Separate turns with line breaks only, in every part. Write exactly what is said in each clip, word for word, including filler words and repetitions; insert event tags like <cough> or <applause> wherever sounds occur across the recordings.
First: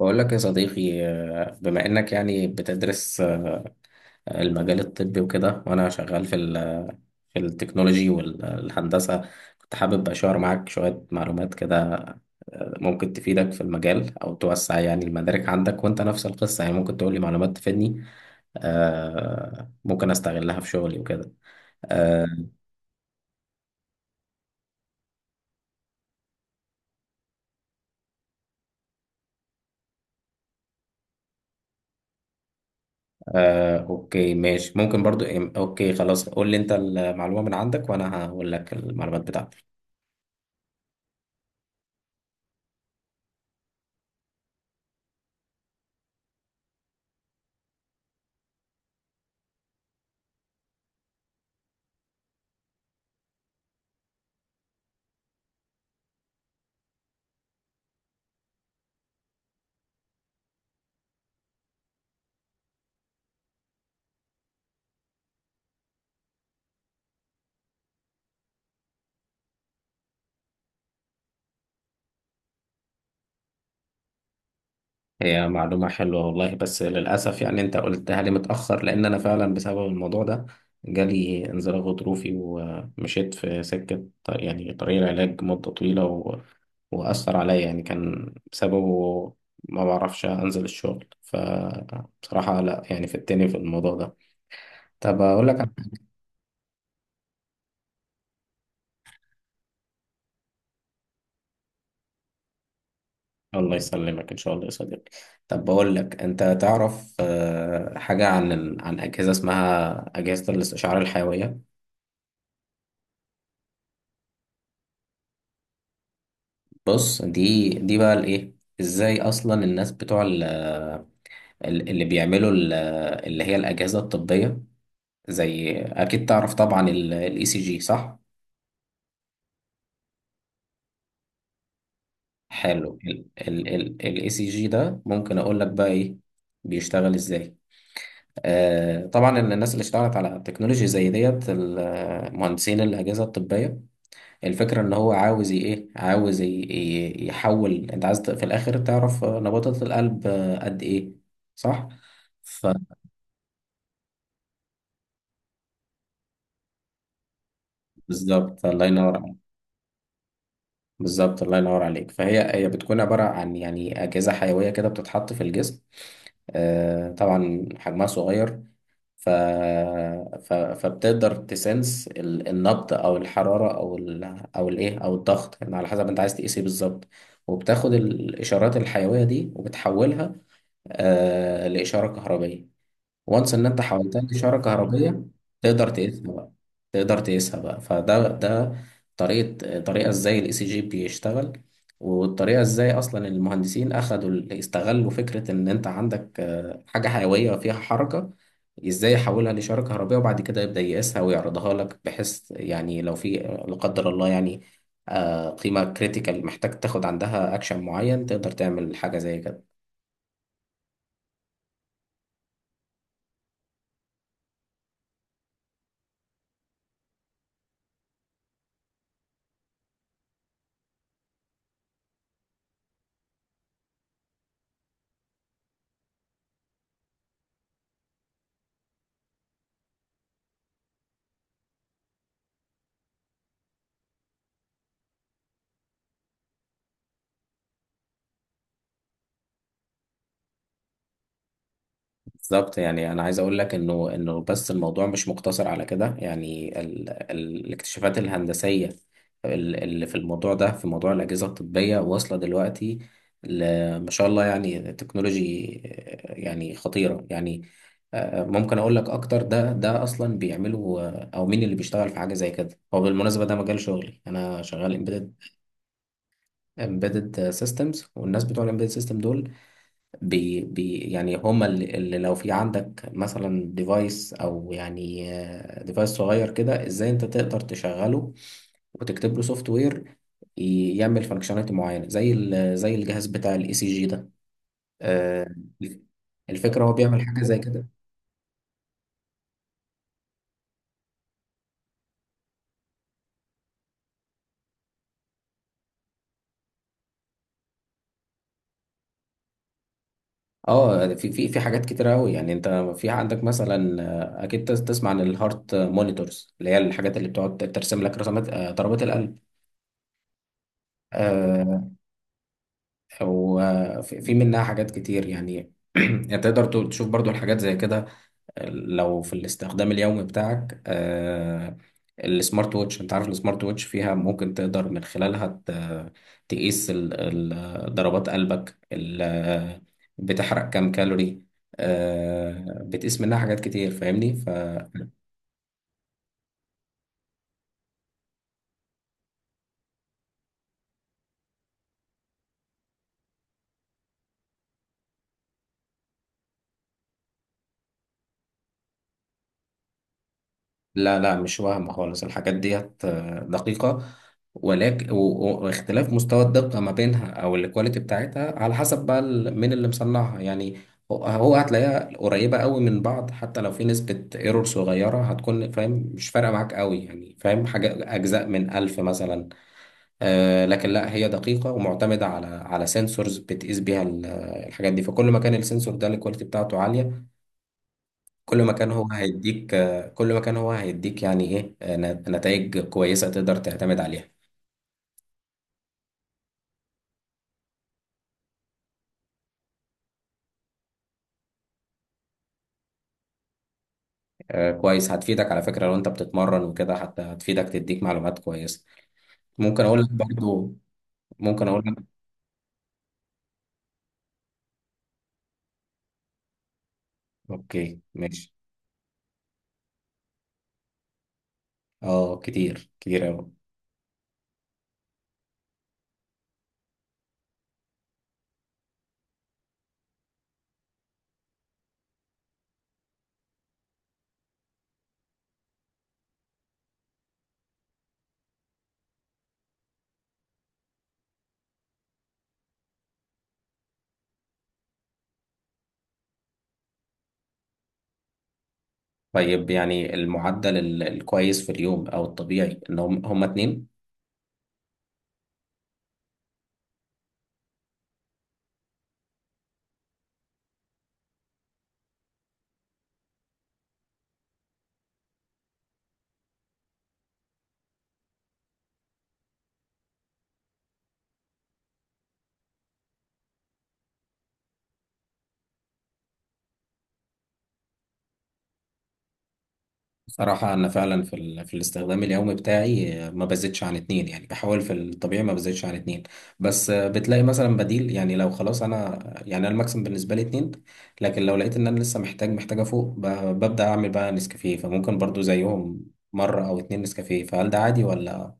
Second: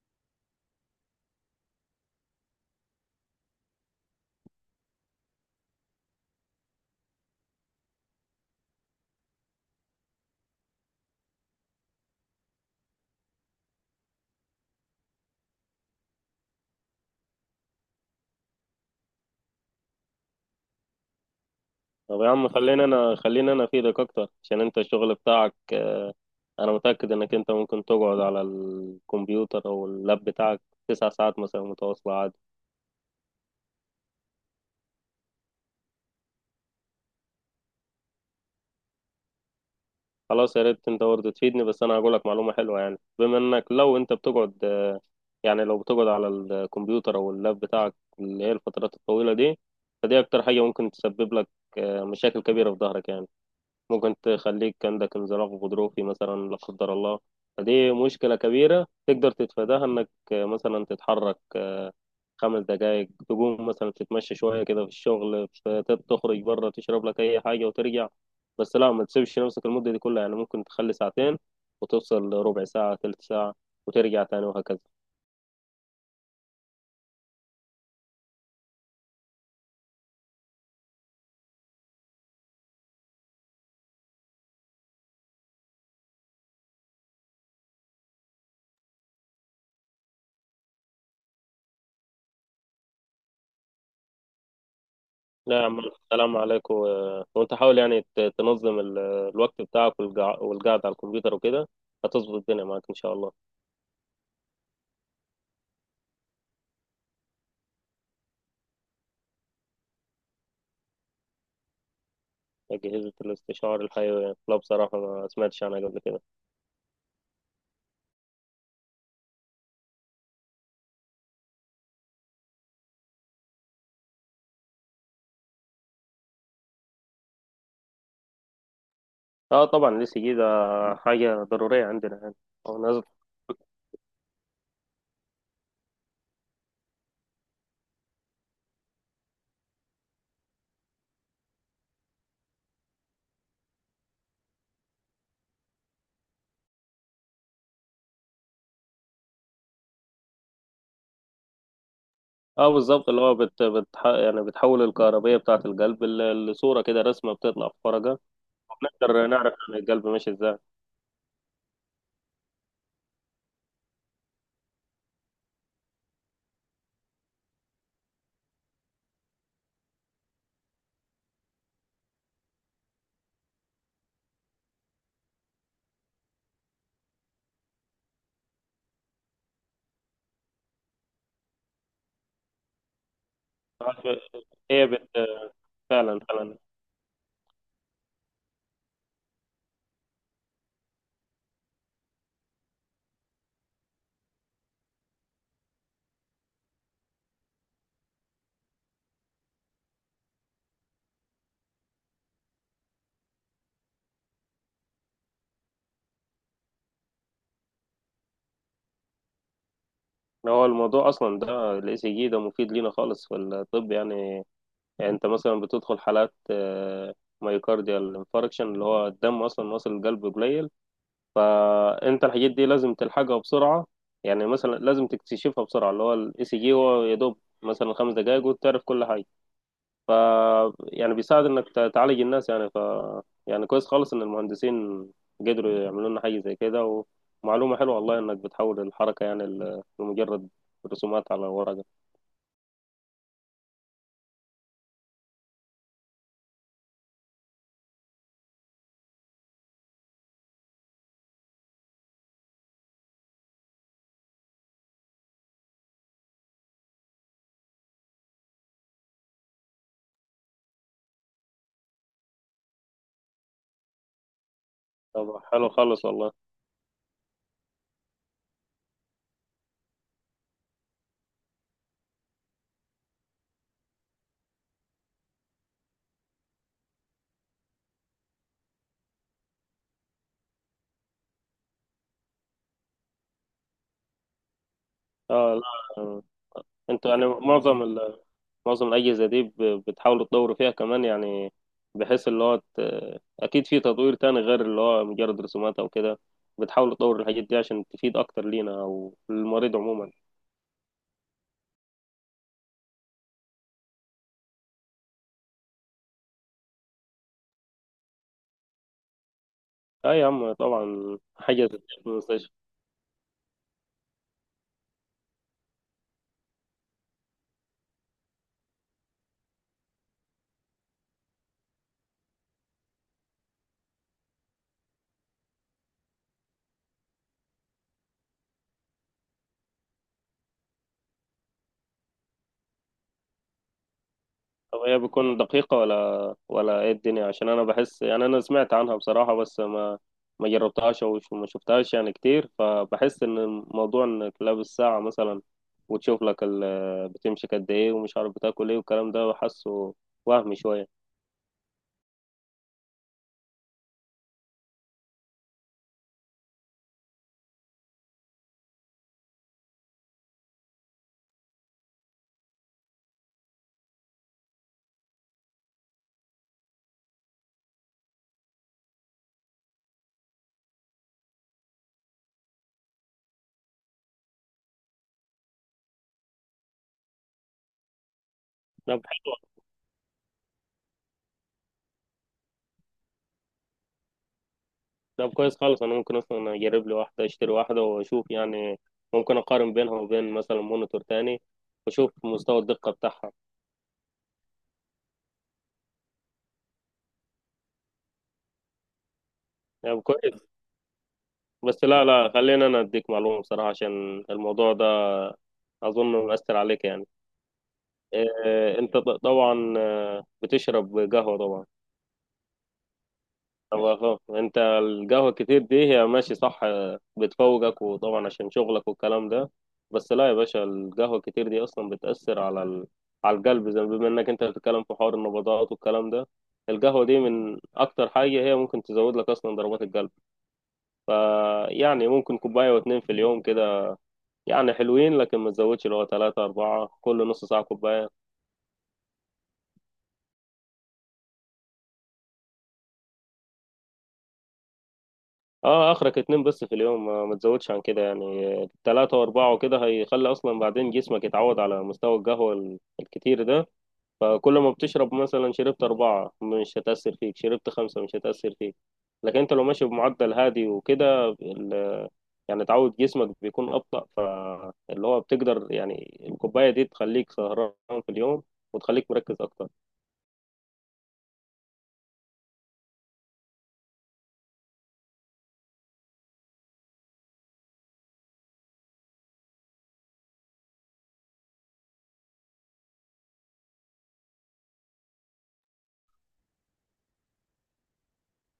بقول لك يا صديقي، آه، بما انك يعني بتدرس آه، المجال الطبي وكده، وانا شغال في ال- في التكنولوجي والهندسة. كنت حابب اشار معاك شوية معلومات كده، آه، ممكن تفيدك في المجال او توسع يعني المدارك عندك، وانت نفس القصة يعني ممكن تقول لي معلومات تفيدني، آه، ممكن استغلها في شغلي وكده.
طب
آه،
يا عم، خلينا انا خلينا انا افيدك اكتر عشان انت الشغل بتاعك، آه، انا متأكد انك انت ممكن تقعد على الكمبيوتر او اللاب بتاعك تسع ساعات مثلا متواصلة عادي.
آه، اوكي ماشي ممكن برضو. اوكي خلاص، قول لي انت المعلومة من عندك وانا هقول لك المعلومات بتاعتي.
خلاص، يا ريت انت برضه تفيدني، بس انا هقول لك معلومة حلوة. يعني بما انك لو انت بتقعد، آه، يعني لو بتقعد على الكمبيوتر او اللاب بتاعك اللي هي الفترات الطويلة دي، فدي اكتر حاجة ممكن تسبب لك آه، مشاكل كبيرة في ظهرك يعني. ممكن تخليك عندك انزلاق غضروفي مثلا لا قدر الله. فدي مشكلة كبيرة تقدر تتفاداها، انك مثلا تتحرك خمس دقايق، تقوم مثلا تتمشى شوية كده في الشغل، ت- تخرج بره تشرب لك أي حاجة وترجع. بس لا، ما تسيبش نفسك المدة دي كلها. يعني ممكن تخلي ساعتين وتوصل ربع ساعة، تلت ساعة، وترجع تاني وهكذا.
هي معلومة حلوة والله، بس للأسف يعني أنت قلتها لي متأخر، لأن أنا فعلا بسبب الموضوع ده جالي انزلاق غضروفي، ومشيت في سكة ط- يعني طريق العلاج مدة طويلة، و... وأثر عليا، يعني كان بسببه ما بعرفش أنزل الشغل، فبصراحة لا، يعني فتني في الموضوع ده. طب أقول
لا يا
لك،
عم، السلام عليكم. و- وانت حاول يعني ت- تنظم ال- الوقت بتاعك والقع- والقعدة على الكمبيوتر وكده. هتظبط الدنيا معاك إن شاء الله.
الله يسلمك إن شاء الله يا صديقي. طب بقول لك، أنت تعرف آه، حاجة عن عن أجهزة اسمها أجهزة الاستشعار الحيوية؟
أجهزة الاستشعار الحيوي، لا بصراحة ما سمعتش عنها قبل كده.
بص، دي دي بقى الايه، ازاي اصلا الناس بتوع ال- ال- اللي بيعملوا ال- اللي هي الاجهزه الطبيه، زي اكيد تعرف طبعا الاي سي جي، صح؟
اه طبعا، لسه جي ده حاجة ضرورية عندنا يعني، او
حلو.
نازل.
الاي سي جي ده ممكن اقول لك بقى ايه، بيشتغل ازاي. آه طبعا، إن الناس اللي اشتغلت على تكنولوجي زي ديت، ال- مهندسين الاجهزه الطبيه، الفكرة ان هو عاوز ي- ايه عاوز ي- ي- يحول، انت عايز ت- في الاخر تعرف آه، نبضات القلب آه، قد ايه، صح؟
اه بالظبط، اللي هو بت بتح... يعني بتحول الكهربية بتاعة القلب ل- لصورة كده، رسمة بتطلع في فرجة،
فبالظبط، الله ينور
نقدر
عليك.
نعرف عن القلب ماشي ازاي.
بالظبط الله ينور عليك، فهي هي بتكون عبارة عن يعني أجهزة حيوية كده بتتحط في الجسم، آه، طبعا حجمها صغير. ف... ف... فبتقدر تسنس ال- النبض او الحراره او ال... او الايه او الضغط، يعني على حسب انت عايز تقيس ايه بالظبط، وبتاخد الاشارات الحيويه دي وبتحولها آه لإشارة كهربية. وانس إن أنت
عارف.
حولتها لإشارة
هي بت...
كهربية، تقدر
فعلا
تقيسها بقى.
فعلا.
تقدر تقيسها بقى، فده ده طريقة طريقة إزاي الإي سي جي بيشتغل، والطريقة إزاي أصلا المهندسين أخدوا ال- استغلوا فكرة إن أنت عندك آه، حاجة حيوية فيها حركة، إزاي يحولها لإشارة كهربية، وبعد كده يبدأ يقيسها ويعرضها لك، بحيث يعني لو في لا قدر الله يعني آه، قيمة كريتيكال محتاج تاخد عندها أكشن معين، تقدر تعمل حاجة زي كده.
هو الموضوع اصلا ده الاي سي جي ده مفيد لينا خالص في الطب يعني. يعني انت مثلا بتدخل حالات، آه، مايوكارديال انفاركشن، اللي هو الدم اصلا واصل القلب قليل، فانت الحاجات دي لازم تلحقها بسرعه. يعني مثلا لازم تكتشفها بسرعه، اللي هو الاي سي جي هو يا دوب مثلا خمس دقائق وتعرف كل حاجه. ف يعني بيساعد انك ت- تعالج الناس يعني. ف يعني كويس خالص ان المهندسين قدروا يعملوا لنا حاجه زي كده. ومعلومه حلوه والله، انك بتحول الحركه يعني ل- لمجرد رسومات على ورقه.
بالظبط، يعني انا عايز اقول لك انه انه بس الموضوع مش مقتصر على كده، يعني ال ال الاكتشافات الهندسيه ال- اللي في الموضوع ده، في موضوع الاجهزه الطبيه، واصله دلوقتي ل- ما شاء الله، يعني تكنولوجي آه، يعني خطيره يعني. آه، ممكن اقول لك اكتر، ده ده اصلا بيعملوا آه، او مين اللي بيشتغل في حاجه زي كده. هو بالمناسبه ده مجال شغلي، انا شغال امبيدد
طب حلو خالص والله.
امبيدد سيستمز. والناس بتوع الامبيدد سيستم دول، بي بي يعني هما اللي، اللي لو في عندك مثلا ديفايس او يعني ديفايس صغير كده، ازاي انت تقدر تشغله وتكتب له سوفت وير يعمل فانكشناليتي معينه، زي ال- زي الجهاز بتاع الاي سي جي ده.
اه
آه،
لا. آه.
الفكره هو
انتوا
بيعمل
يعني
حاجه زي
معظم
كده.
ال- معظم الأجهزة دي ب- بتحاول تطور فيها كمان يعني، بحيث اللي هو ت- أكيد في تطوير تاني غير اللي هو مجرد رسومات أو كده. بتحاول تطور الحاجات دي عشان تفيد أكتر لينا أو المريض عموما.
اه في في في حاجات كتير قوي، يعني انت في عندك مثلا آه، اكيد تس- تسمع عن الهارت مونيتورز، اللي هي الحاجات اللي بتقعد ترسم لك رسمات آه، ضربات القلب.
أي يا عم، طبعا، حاجة زي كده
آه،
في المستشفى.
وفي في منها حاجات كتير، يعني <clears throat> يعني تقدر تو- تشوف برضو الحاجات زي كده لو في الاستخدام اليومي بتاعك. آه، السمارت ووتش، انت عارف السمارت ووتش فيها ممكن تقدر من خلالها ت- تقيس ال- ال- ضربات قلبك، ال- بتحرق كام كالوري، آه، بتقيس منها حاجات كتير، فاهمني.
طب هي بتكون دقيقة ولا ولا ايه الدنيا؟ عشان انا بحس يعني، انا سمعت عنها بصراحة بس ما ما جربتهاش او ش- ما شفتهاش يعني كتير، فبحس ان الموضوع انك لابس ساعة مثلا وتشوف لك ال- بتمشي قد ايه، ومش عارف بتاكل ايه والكلام ده، حاسه وهمي شوية.
لا، لا، مش وهم خالص، الحاجات ديت آه، دقيقة، ولكن و- و- واختلاف مستوى الدقة ما بينها أو الكواليتي بتاعتها على حسب بقى ال- مين اللي مصنعها، يعني هو هو هتلاقيها قريبة قوي من بعض، حتى لو في نسبة ايرور صغيرة هتكون، فاهم، مش فارقة معاك قوي يعني، فاهم، حاجة أجزاء من ألف مثلا. آه لكن لا، هي دقيقة ومعتمدة على على سنسورز بتقيس بيها ال- الحاجات دي، فكل ما كان السنسور ده الكواليتي بتاعته عالية، كل ما كان
طب
هو
حلو.
هيديك، آه، كل ما كان هو هيديك يعني ايه، نتائج كويسة تقدر تعتمد عليها.
طب كويس خالص، انا ممكن اصلا اجرب لي واحدة، اشتري واحدة واشوف يعني. ممكن اقارن بينها وبين مثلا مونيتور تاني واشوف مستوى الدقة بتاعها.
آه، كويس، هتفيدك على فكرة لو انت بتتمرن وكده، حتى هتفيدك تديك معلومات كويسة. ممكن
يعني
اقول لك
كويس.
برضو، ممكن اقول
بس
لك.
لا، لا، خلينا انا اديك معلومه بصراحه، عشان الموضوع ده اظن مأثر عليك يعني.
اوكي ماشي.
إيه، انت ط- طبعا، آه، بتشرب قهوه طبعا؟
اه، كتير كتير اوي.
طب خلاص، انت القهوه كتير دي هي ماشي صح، آه، بتفوقك وطبعا عشان شغلك والكلام ده. بس لا يا باشا، القهوه كتير دي اصلا بتأثر على ال... على القلب، زي بما انك انت بتتكلم في حوار النبضات والكلام ده. القهوه دي من اكتر حاجه هي ممكن تزود لك اصلا ضربات القلب. فيعني ممكن كوبايه واتنين في اليوم كده، يعني حلوين، لكن ما تزودش اللي هو ثلاثة أربعة كل نص ساعة كوباية.
طيب، يعني المعدل ال- الكويس في اليوم او الطبيعي ان هم هم اتنين.
اه، آخرك اتنين بس في اليوم، ما ما تزودش عن كده. يعني ثلاثة وأربعة وكده هيخلي أصلا بعدين جسمك يتعود على مستوى القهوة ال- الكتير ده. فكل ما بتشرب مثلا، شربت أربعة مش هتأثر فيك، شربت خمسة مش هتأثر فيك. لكن انت لو ماشي بمعدل هادي وكده ال- يعني تعود جسمك بيكون أبطأ، فاللي هو بتقدر يعني الكوباية دي تخليك سهران في اليوم وتخليك مركز أكتر.
صراحة أنا فعلا في, ال... في الاستخدام اليومي بتاعي آه، ما بزيدش عن اتنين، يعني بحاول في الطبيعي ما بزيدش عن اتنين. بس آه، بتلاقي مثلا بديل، يعني لو خلاص أنا، يعني أنا الماكسيم بالنسبة لي اتنين. لكن لو لقيت إن أنا لسه محتاج محتاجة فوق، ب... ببدأ أعمل بقى نسكافيه، فممكن برضو زيهم مرة أو اتنين نسكافيه، فهل ده عادي ولا؟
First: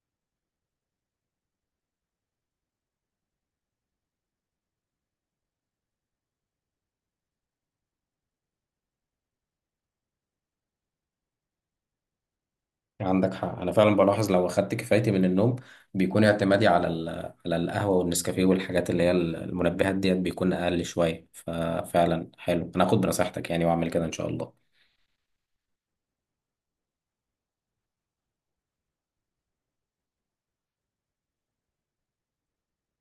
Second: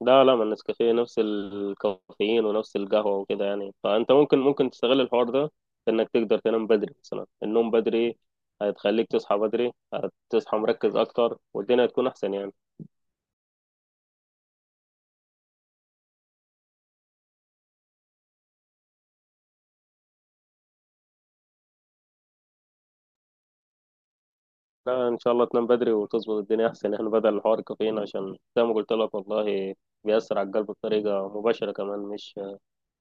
لا، لا، ما النسكافيه نفس الكافيين ونفس القهوة وكده يعني. فأنت ممكن ممكن تستغل الحوار ده في إنك تقدر تنام بدري، مثلا النوم بدري هتخليك تصحى بدري، هتصحى مركز أكتر والدنيا هتكون أحسن يعني.
عندك حق، انا فعلا بلاحظ لو اخدت كفايتي من النوم بيكون اعتمادي على ال- على القهوه والنسكافيه والحاجات اللي هي المنبهات ديت بيكون اقل شويه، ففعلا حلو، انا هاخد بنصيحتك يعني واعمل كده ان شاء الله.
لا، إن شاء الله تنام بدري وتظبط الدنيا أحسن يعني، بدل الحوار الكافيين، عشان زي ما قلت لك والله بيأثر على القلب بطريقة مباشرة كمان، مش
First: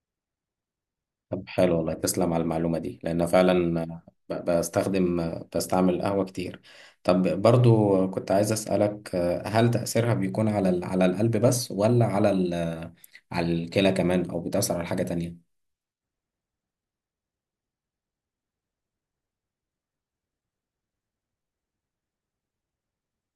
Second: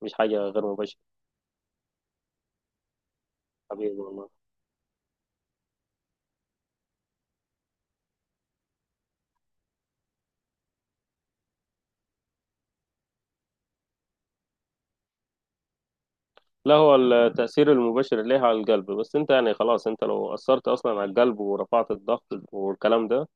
مش حاجة غير مباشرة.
طب حلو والله، تسلم على المعلومه دي لان فعلا
حبيبي والله.
ب- بستخدم بستعمل قهوه كتير. طب برضو كنت عايز اسالك، هل تاثيرها بيكون على ال- على القلب بس، ولا على ال- على الكلى كمان، او بتاثر على حاجه تانية؟
لا، هو التأثير المباشر ليه على القلب بس. أنت يعني خلاص أنت لو أثرت أصلا على القلب ورفعت الضغط والكلام ده،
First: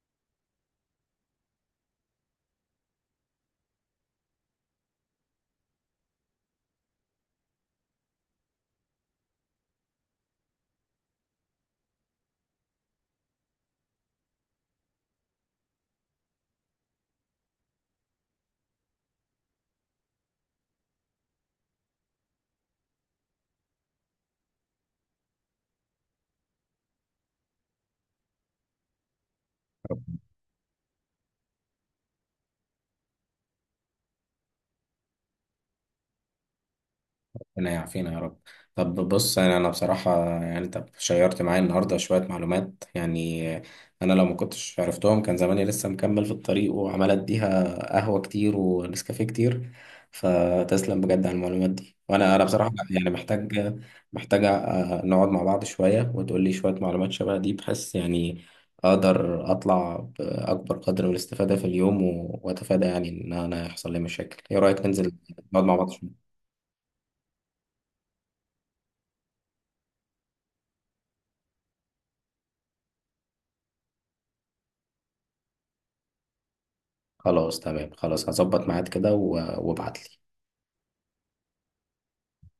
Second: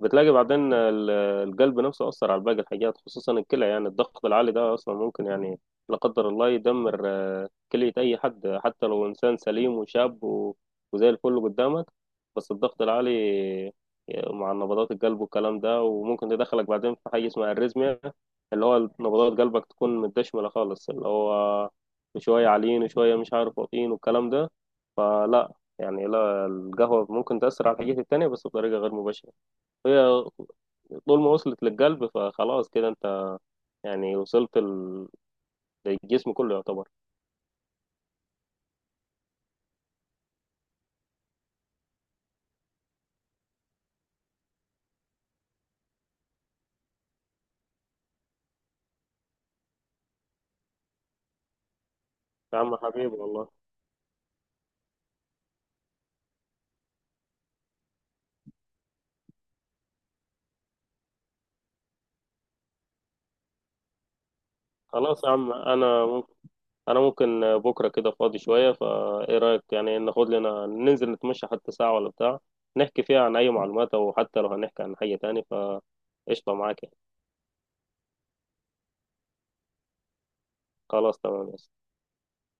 بتلاقي بعدين ال- القلب نفسه أثر على باقي الحاجات خصوصا الكلى. يعني الضغط العالي ده أصلا ممكن يعني لا قدر الله يدمر، آه، كلية أي حد، حتى لو إنسان سليم وشاب و- وزي الفل قدامك. بس الضغط العالي، آه، مع نبضات القلب والكلام ده، وممكن يدخلك بعدين في حاجة اسمها الريزميا، اللي هو نبضات قلبك تكون متدشملة خالص، اللي هو شوية عاليين وشوية مش عارف واطيين والكلام ده. فلا، يعني لا، القهوة ممكن تأثر على الحاجات التانية بس بطريقة غير مباشرة. هي طول ما وصلت للقلب فخلاص كده انت يعني وصلت ال- للجسم كله يعتبر.
ربنا يعافينا يا رب. طب بص، انا أنا بصراحه يعني انت شيرت معايا النهارده شويه معلومات، يعني انا لو ما كنتش عرفتهم كان زماني لسه مكمل في الطريق وعمال اديها قهوه كتير ونسكافيه كتير، فتسلم بجد على المعلومات دي. وانا انا
يا
بصراحه
عم،
يعني
حبيبي
محتاج،
والله.
محتاج آه، نقعد مع بعض شويه وتقول لي شويه معلومات شبه دي، بحيث يعني اقدر اطلع باكبر قدر من الاستفاده في اليوم، و- واتفادى يعني ان انا يحصل لي مشاكل. ايه رايك ننزل
خلاص يا عم.
نقعد مع بعض
انا
شويه؟
ممكن انا ممكن بكره كده فاضي شويه، فايه رايك يعني ناخد لنا، ننزل نتمشى حتى ساعه ولا بتاع، نحكي فيها عن اي معلومات، او حتى لو هنحكي عن حاجه تاني فقشطه معاك يعني.
خلاص تمام، خلاص هظبط ميعاد كده، و- وابعتلي.
خلاص تمام.